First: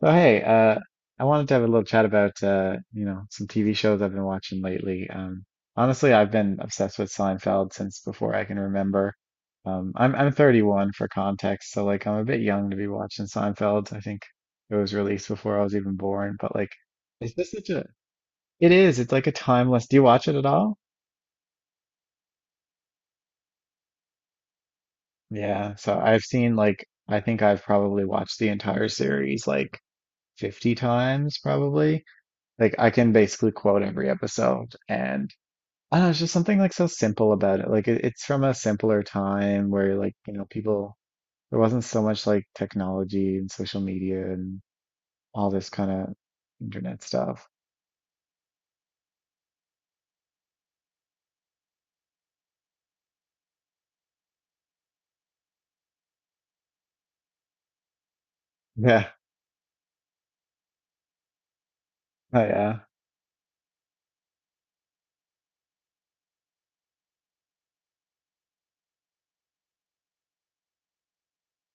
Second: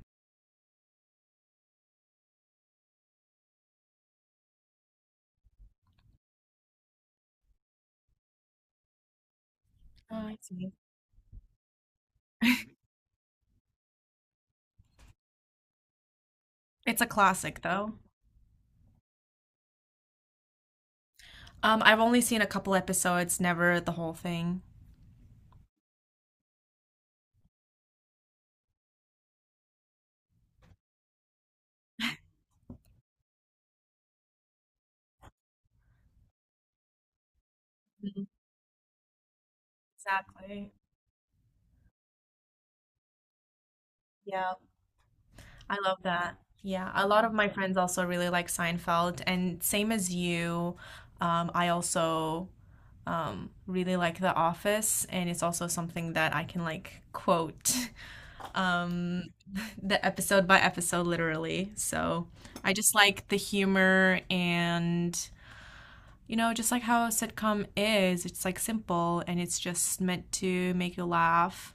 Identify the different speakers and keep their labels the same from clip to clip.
Speaker 1: So hey, I wanted to have a little chat about some TV shows I've been watching lately. Honestly, I've been obsessed with Seinfeld since before I can remember. I'm
Speaker 2: Oh,
Speaker 1: I'm
Speaker 2: I see.
Speaker 1: 31 for context, so like I'm a bit young to be watching Seinfeld. I think it was released before I was even born, but like,
Speaker 2: It's a
Speaker 1: is this
Speaker 2: classic
Speaker 1: such a?
Speaker 2: though.
Speaker 1: It is. It's like a timeless. Do you watch it at all?
Speaker 2: I've only seen a couple episodes, never the whole thing.
Speaker 1: Yeah. So I've seen like I think I've probably watched the entire series like 50 times probably. Like I can basically quote every episode and I don't know, it's just something like so simple about it. Like it's
Speaker 2: Mhm.
Speaker 1: from a simpler time where
Speaker 2: Exactly.
Speaker 1: people there wasn't so much like technology and social media
Speaker 2: Yeah,
Speaker 1: and all this
Speaker 2: I
Speaker 1: kind
Speaker 2: love
Speaker 1: of
Speaker 2: that. Yeah,
Speaker 1: internet
Speaker 2: a lot of
Speaker 1: stuff.
Speaker 2: my friends also really like Seinfeld, and same as you, I also really like The Office, and it's also something that I can like quote
Speaker 1: Yeah.
Speaker 2: um, the episode by episode literally. So
Speaker 1: Oh yeah.
Speaker 2: I
Speaker 1: It
Speaker 2: just like the humor and just like how a sitcom is, it's like simple and it's just meant to make you laugh,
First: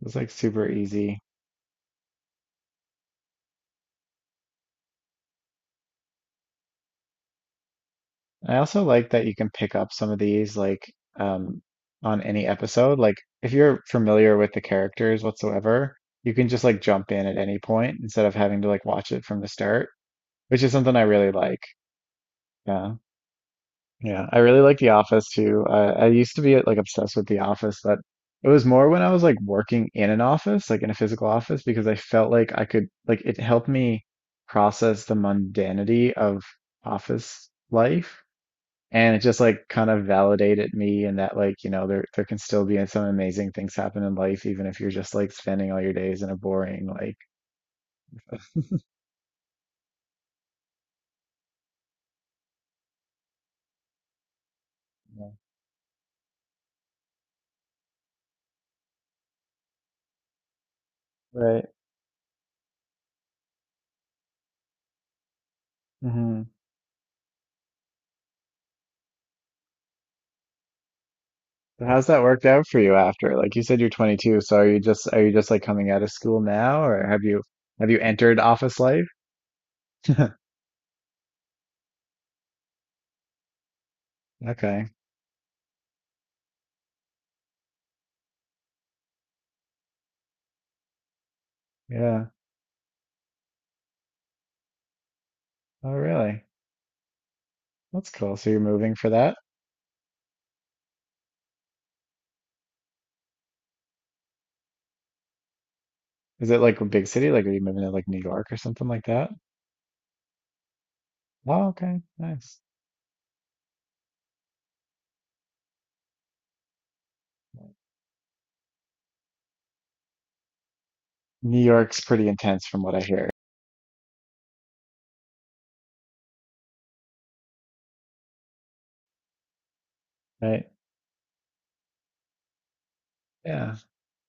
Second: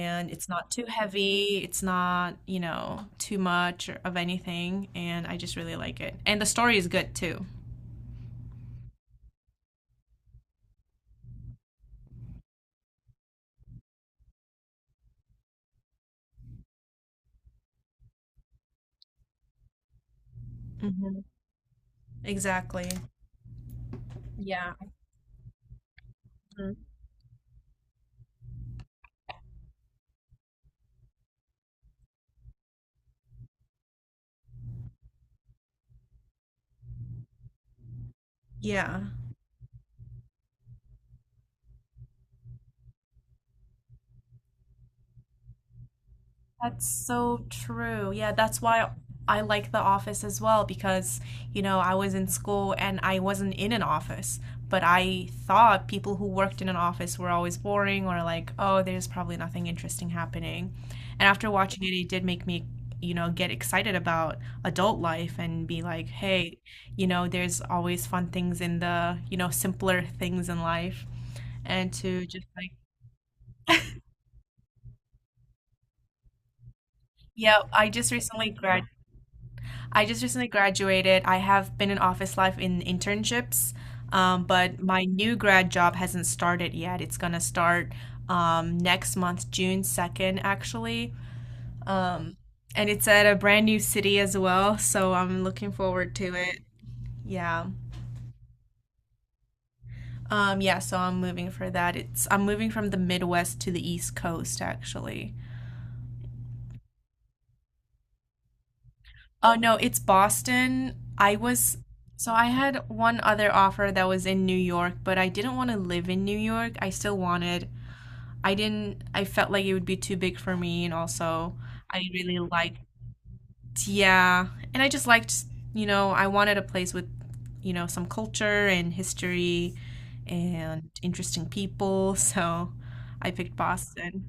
Speaker 1: was like
Speaker 2: it's
Speaker 1: super
Speaker 2: not too
Speaker 1: easy.
Speaker 2: heavy, it's not too much of anything, and I just really like it. And the story is good too.
Speaker 1: I also like that you can pick up some of these like um on any episode. Like if you're familiar with the characters whatsoever, you can just like jump in at any point instead of having to like watch it from the start, which is something I
Speaker 2: Hmm.
Speaker 1: really like.
Speaker 2: Exactly.
Speaker 1: Yeah. Yeah. I really
Speaker 2: Yeah.
Speaker 1: like The Office too. I used to be
Speaker 2: Mhm.
Speaker 1: like obsessed with The Office, but it was more when I was like working in an office, like in a physical office, because I felt like I could, like, it helped me process the mundanity of office life.
Speaker 2: Yeah.
Speaker 1: And it just like kind of validated me in that like, you know, there can still be some amazing things happen in life, even if you're just like spending all your days in a
Speaker 2: That's
Speaker 1: boring like,
Speaker 2: so true. Yeah, that's why I like the office as well because I was in school and I wasn't in an office, but I
Speaker 1: you
Speaker 2: thought people who worked in an office were always boring, or like, oh, there's probably nothing interesting happening. And after
Speaker 1: know,
Speaker 2: watching it, it did make me get excited about adult life and be like,
Speaker 1: right.
Speaker 2: hey, there's always fun things in the simpler things in life. And
Speaker 1: How's that
Speaker 2: to
Speaker 1: worked
Speaker 2: just
Speaker 1: out
Speaker 2: like,
Speaker 1: for you after? Like you said you're 22, so are you just like coming out of school now or have you
Speaker 2: yeah,
Speaker 1: have
Speaker 2: I
Speaker 1: you
Speaker 2: just
Speaker 1: entered
Speaker 2: recently
Speaker 1: office
Speaker 2: graduated.
Speaker 1: life?
Speaker 2: I just recently graduated. I have been in office life in internships, but
Speaker 1: Okay.
Speaker 2: my new grad job hasn't started yet. It's gonna start next month, June 2nd, actually.
Speaker 1: Yeah.
Speaker 2: Um, and it's at a brand new city as well, so I'm looking
Speaker 1: Oh,
Speaker 2: forward to
Speaker 1: really?
Speaker 2: it. Yeah.
Speaker 1: That's cool. So you're moving for that?
Speaker 2: Yeah, so I'm moving for that. It's I'm moving from the Midwest to the East Coast, actually.
Speaker 1: Is it like a big city? Like are you moving to like New York or something like that?
Speaker 2: Oh no, it's Boston. I
Speaker 1: Oh,
Speaker 2: was
Speaker 1: okay.
Speaker 2: So I
Speaker 1: Nice.
Speaker 2: had one other offer that was in New York, but I didn't want to live in New York. I still wanted. I didn't I felt like it would be too big for me, and also
Speaker 1: New
Speaker 2: I
Speaker 1: York's pretty
Speaker 2: really
Speaker 1: intense
Speaker 2: liked,
Speaker 1: from what I hear,
Speaker 2: yeah, and I just liked, I wanted a place with some culture and history
Speaker 1: right?
Speaker 2: and interesting people, so I picked
Speaker 1: Yeah.
Speaker 2: Boston.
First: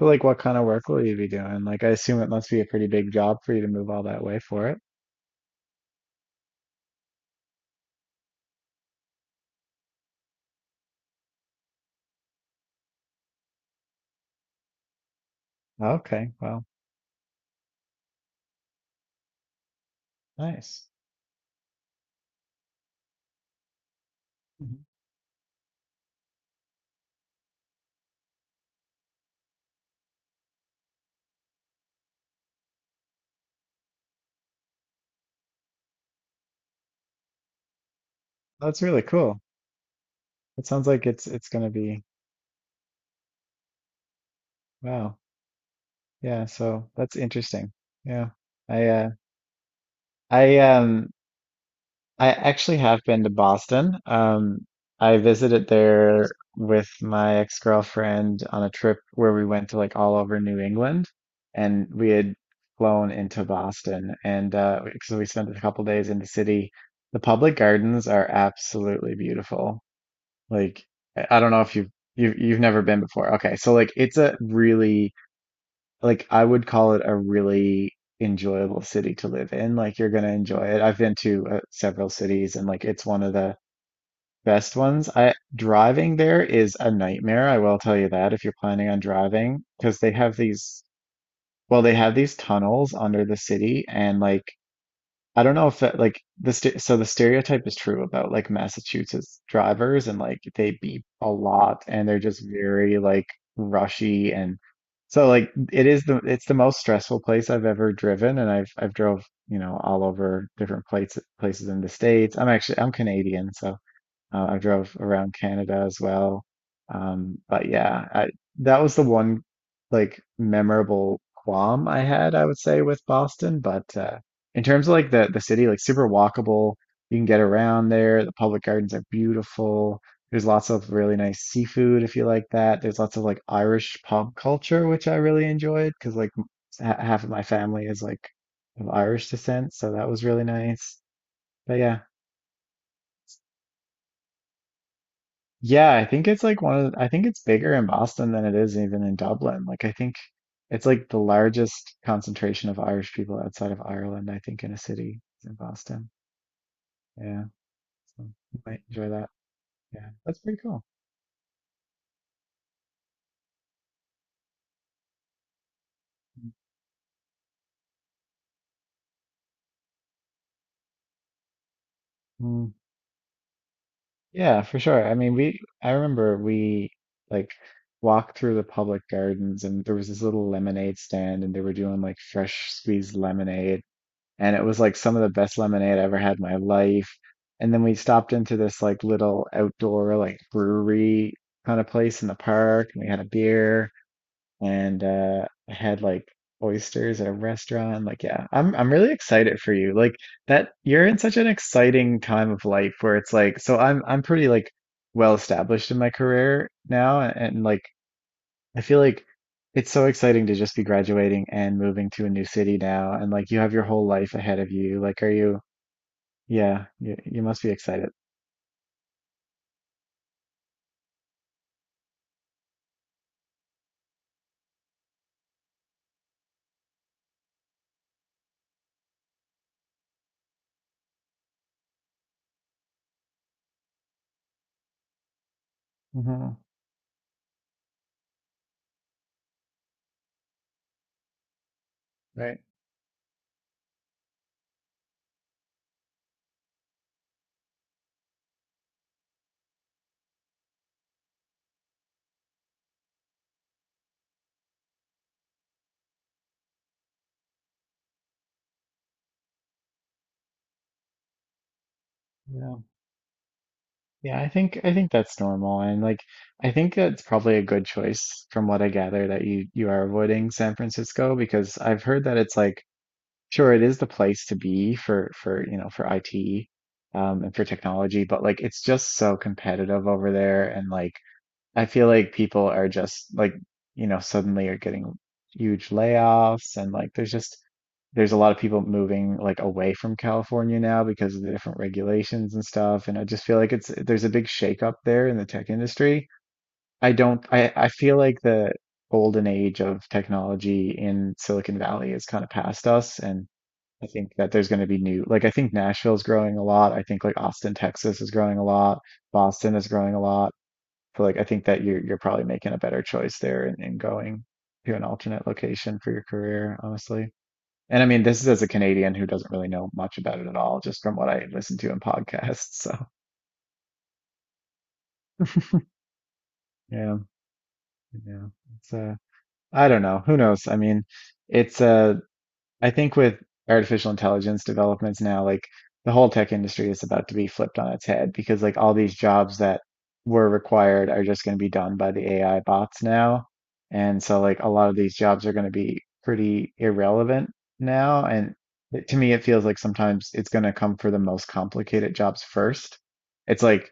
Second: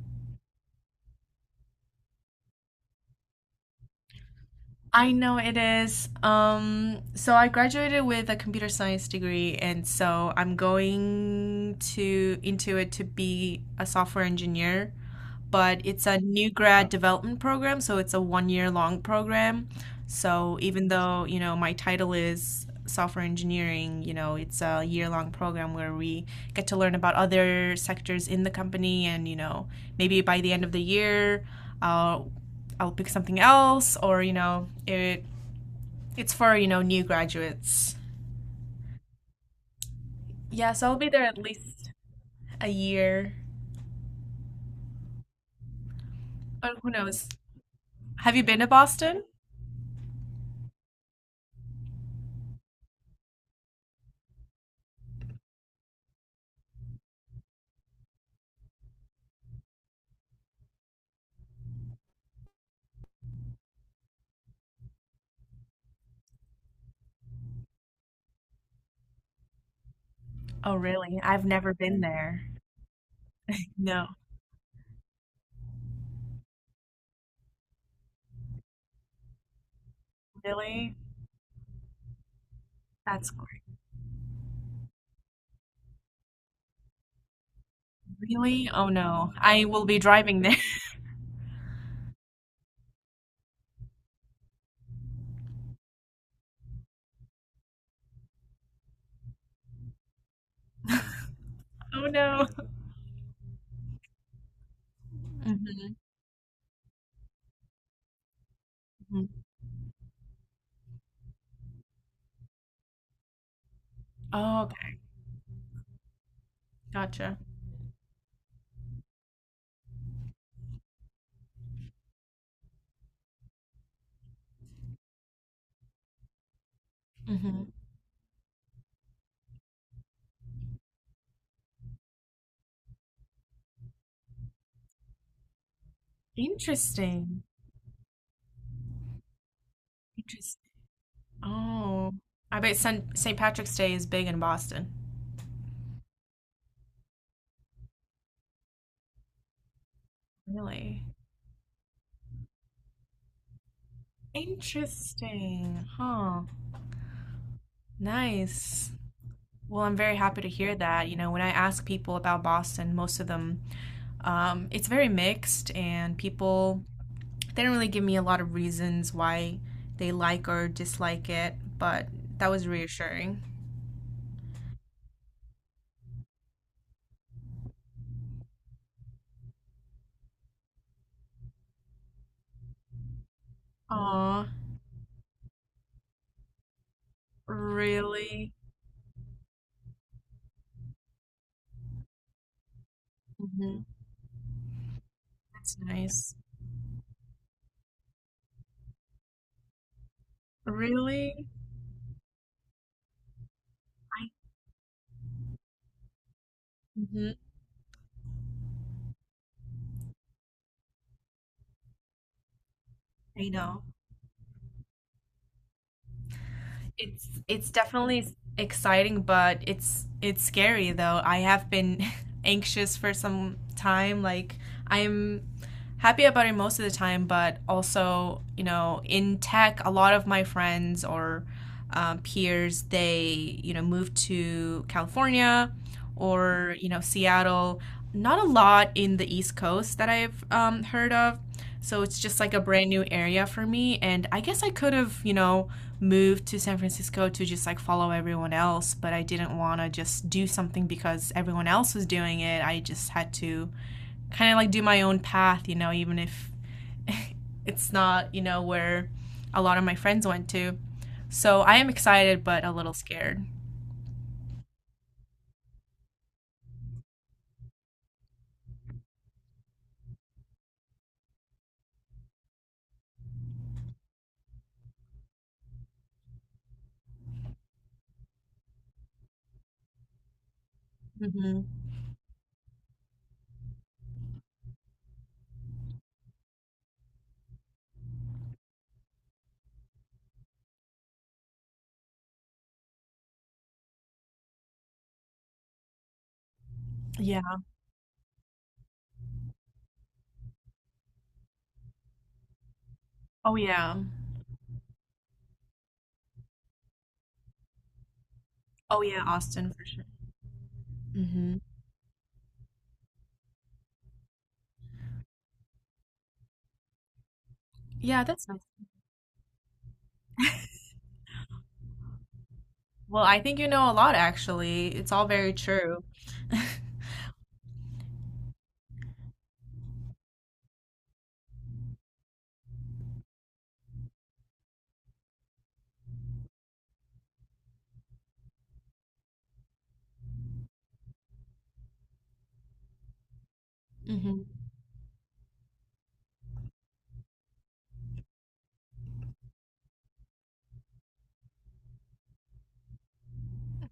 Speaker 1: So like what kind of work will you be doing? Like I assume it must be a pretty big job for you to move all that way for it.
Speaker 2: I know it is. So I graduated with a computer science degree, and so I'm going to into it to be a software engineer, but it's a
Speaker 1: Okay.
Speaker 2: new
Speaker 1: Well,
Speaker 2: grad development program, so it's a one year long program. So
Speaker 1: nice.
Speaker 2: even though, my title is software engineering, it's a
Speaker 1: Mhm.
Speaker 2: year long program where we get to learn about other sectors in the company and, maybe by the end of the year, I'll I'll pick something else, or it's for new graduates.
Speaker 1: That's really cool. It
Speaker 2: Yeah,
Speaker 1: sounds
Speaker 2: so I'll
Speaker 1: like
Speaker 2: be there
Speaker 1: it's
Speaker 2: at
Speaker 1: it's gonna
Speaker 2: least
Speaker 1: be.
Speaker 2: a year.
Speaker 1: Wow. Yeah,
Speaker 2: But
Speaker 1: so
Speaker 2: who
Speaker 1: that's
Speaker 2: knows?
Speaker 1: interesting. Yeah.
Speaker 2: Have you been to
Speaker 1: I uh
Speaker 2: Boston?
Speaker 1: I um I actually have been to Boston. I visited there with my ex-girlfriend on a trip where we went to like all over New England, and we had flown into Boston, and so we spent a couple days in the city. The public gardens are absolutely beautiful.
Speaker 2: Oh,
Speaker 1: Like
Speaker 2: really?
Speaker 1: I
Speaker 2: I've
Speaker 1: don't know
Speaker 2: never
Speaker 1: if you've
Speaker 2: been
Speaker 1: you've
Speaker 2: there.
Speaker 1: you've never been before. Okay, so like
Speaker 2: No.
Speaker 1: it's a really like I would call it a really enjoyable city to live in. Like you're gonna enjoy it.
Speaker 2: Really?
Speaker 1: I've been to several cities and like it's one
Speaker 2: That's
Speaker 1: of the
Speaker 2: great.
Speaker 1: best ones. I driving there is a nightmare, I will tell you that if you're
Speaker 2: Really? Oh
Speaker 1: planning on
Speaker 2: no.
Speaker 1: driving,
Speaker 2: I will be
Speaker 1: because they have
Speaker 2: driving there.
Speaker 1: these well, they have these tunnels under the city and like I don't know if that like the st so the stereotype is true about like Massachusetts drivers and like they beep a lot
Speaker 2: Oh
Speaker 1: and they're just
Speaker 2: no.
Speaker 1: very like rushy, and so like
Speaker 2: Mhm,
Speaker 1: it's the most stressful place I've ever driven, and I've drove,
Speaker 2: mhm.
Speaker 1: you know, all over different places in the States. I'm Canadian, so I
Speaker 2: Oh,
Speaker 1: drove
Speaker 2: okay.
Speaker 1: around Canada as well.
Speaker 2: Gotcha.
Speaker 1: But yeah, that was the one like memorable qualm I had, I would say, with Boston. But in terms of like the city, like super walkable, you can get
Speaker 2: Hmm.
Speaker 1: around there. The public gardens are beautiful. There's lots of really nice seafood if you like that. There's lots of like Irish pub culture, which I really enjoyed because like m- ha half of my
Speaker 2: Interesting.
Speaker 1: family is like of Irish descent, so that was really
Speaker 2: Interesting.
Speaker 1: nice. But yeah.
Speaker 2: Oh, I bet St. Patrick's Day is big in Boston.
Speaker 1: Yeah, I think it's like one of the, I think it's bigger in Boston than it is even in Dublin. Like I think it's
Speaker 2: Really?
Speaker 1: like the largest concentration of Irish people outside of Ireland, I think, in a city is in
Speaker 2: Interesting.
Speaker 1: Boston.
Speaker 2: Huh.
Speaker 1: Yeah. So you might
Speaker 2: Nice.
Speaker 1: enjoy that.
Speaker 2: Well, I'm
Speaker 1: Yeah.
Speaker 2: very
Speaker 1: That's
Speaker 2: happy to
Speaker 1: pretty
Speaker 2: hear
Speaker 1: cool.
Speaker 2: that. When I ask people about Boston, most of them, it's very mixed, and people they didn't really give me a lot of reasons why they like or dislike it, but that was
Speaker 1: Mm,
Speaker 2: reassuring.
Speaker 1: yeah, for sure. I mean, we I remember we like walked through the public gardens, and there was this little lemonade stand, and they were doing like fresh squeezed lemonade,
Speaker 2: Aw,
Speaker 1: and it was like some of the best lemonade I ever had in my life. And then we stopped
Speaker 2: really?
Speaker 1: into this like little outdoor like brewery kind of place in the park, and we had a
Speaker 2: Hmm.
Speaker 1: beer and
Speaker 2: That's
Speaker 1: had like
Speaker 2: nice.
Speaker 1: oysters at a restaurant. Like, yeah, I'm really excited for you. Like that you're in
Speaker 2: Really?
Speaker 1: such an exciting time of life where it's like so I'm
Speaker 2: I
Speaker 1: pretty like well established in my career now,
Speaker 2: hmm
Speaker 1: and like I feel like it's so exciting to just be graduating and moving to a new city now, and
Speaker 2: I
Speaker 1: like you have
Speaker 2: know.
Speaker 1: your whole life ahead of you. Like, are you? Yeah,
Speaker 2: It's
Speaker 1: you must be
Speaker 2: it's
Speaker 1: excited.
Speaker 2: definitely exciting, but it's scary though. I have been anxious for some time. Like, I'm happy about it most of the time, but also, in tech, a lot of my friends or peers, they moved to California,
Speaker 1: Hmm.
Speaker 2: or Seattle. Not a lot in the East Coast that I've heard of. So it's just like
Speaker 1: Right.
Speaker 2: a brand new area for me. And I guess I could have moved to San Francisco to just like follow everyone else, but I didn't want to just do something because everyone else was doing it. I just had to kind of like do my own path, even if it's not where a lot of my friends went to. So I am excited, but a
Speaker 1: Yeah.
Speaker 2: little scared.
Speaker 1: Yeah, I think that's normal, and like I think that's probably a good choice from what I gather that you are avoiding San Francisco, because I've heard that it's like sure it is the place to be for you know for IT, and for technology, but like it's just so competitive over there, and like
Speaker 2: Hmm.
Speaker 1: I feel like people are just like, you know, suddenly are getting huge layoffs, and like there's just there's a lot of people moving like away from California now because of the different regulations and stuff. And I just feel like it's there's a big shakeup there in the tech industry. I don't
Speaker 2: Yeah.
Speaker 1: I feel like the golden age of technology in Silicon Valley is kind of past us, and
Speaker 2: Oh, yeah.
Speaker 1: I think that there's going to be new like I think Nashville's growing a lot. I think like Austin, Texas is growing a lot.
Speaker 2: Oh, yeah. Austin
Speaker 1: Boston is
Speaker 2: for sure.
Speaker 1: growing a lot. So like I
Speaker 2: Hmm.
Speaker 1: think that you're probably making a better choice there in going to an alternate location for your career, honestly. And I mean,
Speaker 2: Yeah,
Speaker 1: this is
Speaker 2: that's nice.
Speaker 1: as a Canadian who doesn't really know much about it at all, just from what I listen to in podcasts. So
Speaker 2: Well, I think you know a lot, actually. It's all very true.
Speaker 1: yeah, yeah. It's I don't know. Who knows? I mean, it's I think with artificial intelligence developments now, like the whole tech industry is about to be flipped on its head, because like all these jobs that were required are just going to be done by the AI bots now. And so
Speaker 2: Hmm.
Speaker 1: like a lot of these jobs are going to be pretty irrelevant now. And it- to me, it feels like sometimes it's going to come for the most complicated jobs first. It's like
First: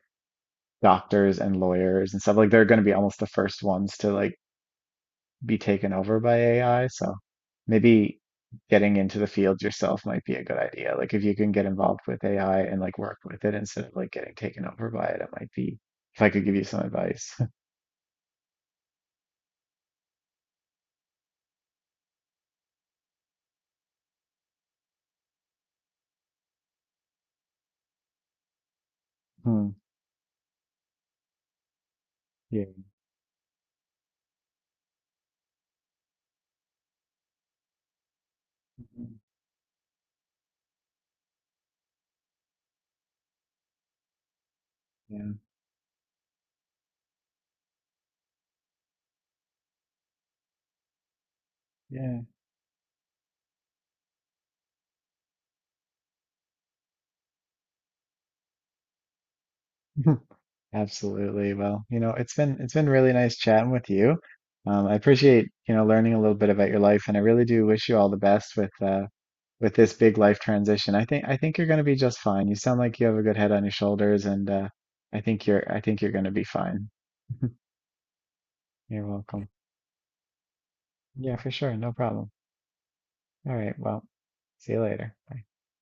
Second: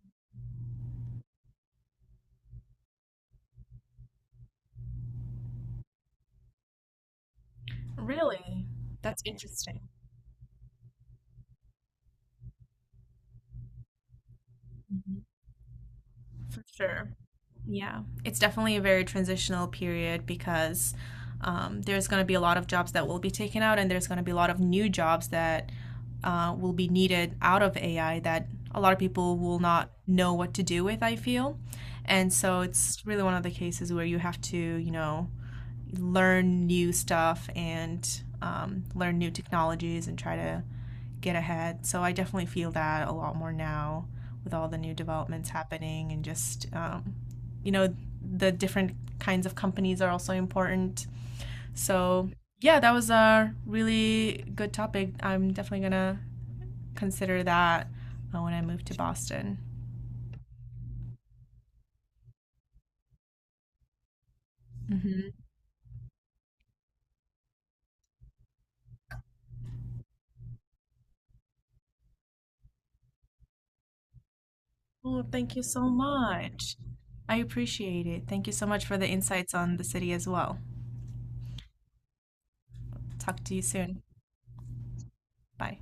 Speaker 1: doctors and lawyers and stuff like they're going to be almost the first ones to like be taken over by AI. So maybe
Speaker 2: Really?
Speaker 1: getting into
Speaker 2: That's
Speaker 1: the field
Speaker 2: interesting.
Speaker 1: yourself might be a good idea. Like if you can get involved with AI and like work with it instead of like getting taken over by it,
Speaker 2: Mhm.
Speaker 1: it might be if I could give
Speaker 2: For
Speaker 1: you some
Speaker 2: sure.
Speaker 1: advice.
Speaker 2: Yeah. It's definitely a very transitional period because there's going to be a lot of jobs that will be taken out, and there's going to be a lot of new jobs that will be needed out of AI that a lot of people will
Speaker 1: Hmm.
Speaker 2: not know what to do with, I feel. And so
Speaker 1: Yeah.
Speaker 2: it's really one of the cases where you have to learn new stuff and
Speaker 1: Mhm.
Speaker 2: learn new technologies and try to get ahead. So I definitely feel that a lot more now with all the new developments happening and just you know, the different kinds of companies are also important.
Speaker 1: Yeah.
Speaker 2: So yeah, that was a really good topic. I'm definitely gonna consider that when I move to Boston.
Speaker 1: Yeah. Absolutely. Well, you know, it's been really nice chatting with you. I
Speaker 2: Hmm.
Speaker 1: appreciate, you know, learning a little bit about your life, and I really do wish you all the best with this big life transition. I think you're going to be just fine. You sound like you have a good head on your shoulders, and uh, I
Speaker 2: Well,
Speaker 1: think
Speaker 2: thank you
Speaker 1: you're I
Speaker 2: so
Speaker 1: think you're going to be
Speaker 2: much.
Speaker 1: fine.
Speaker 2: I appreciate it. Thank you so much for
Speaker 1: You're
Speaker 2: the
Speaker 1: welcome.
Speaker 2: insights on the city as well.
Speaker 1: Yeah, for sure. No problem.
Speaker 2: Talk to
Speaker 1: All
Speaker 2: you
Speaker 1: right.
Speaker 2: soon.
Speaker 1: Well, see you later. Bye.
Speaker 2: Bye.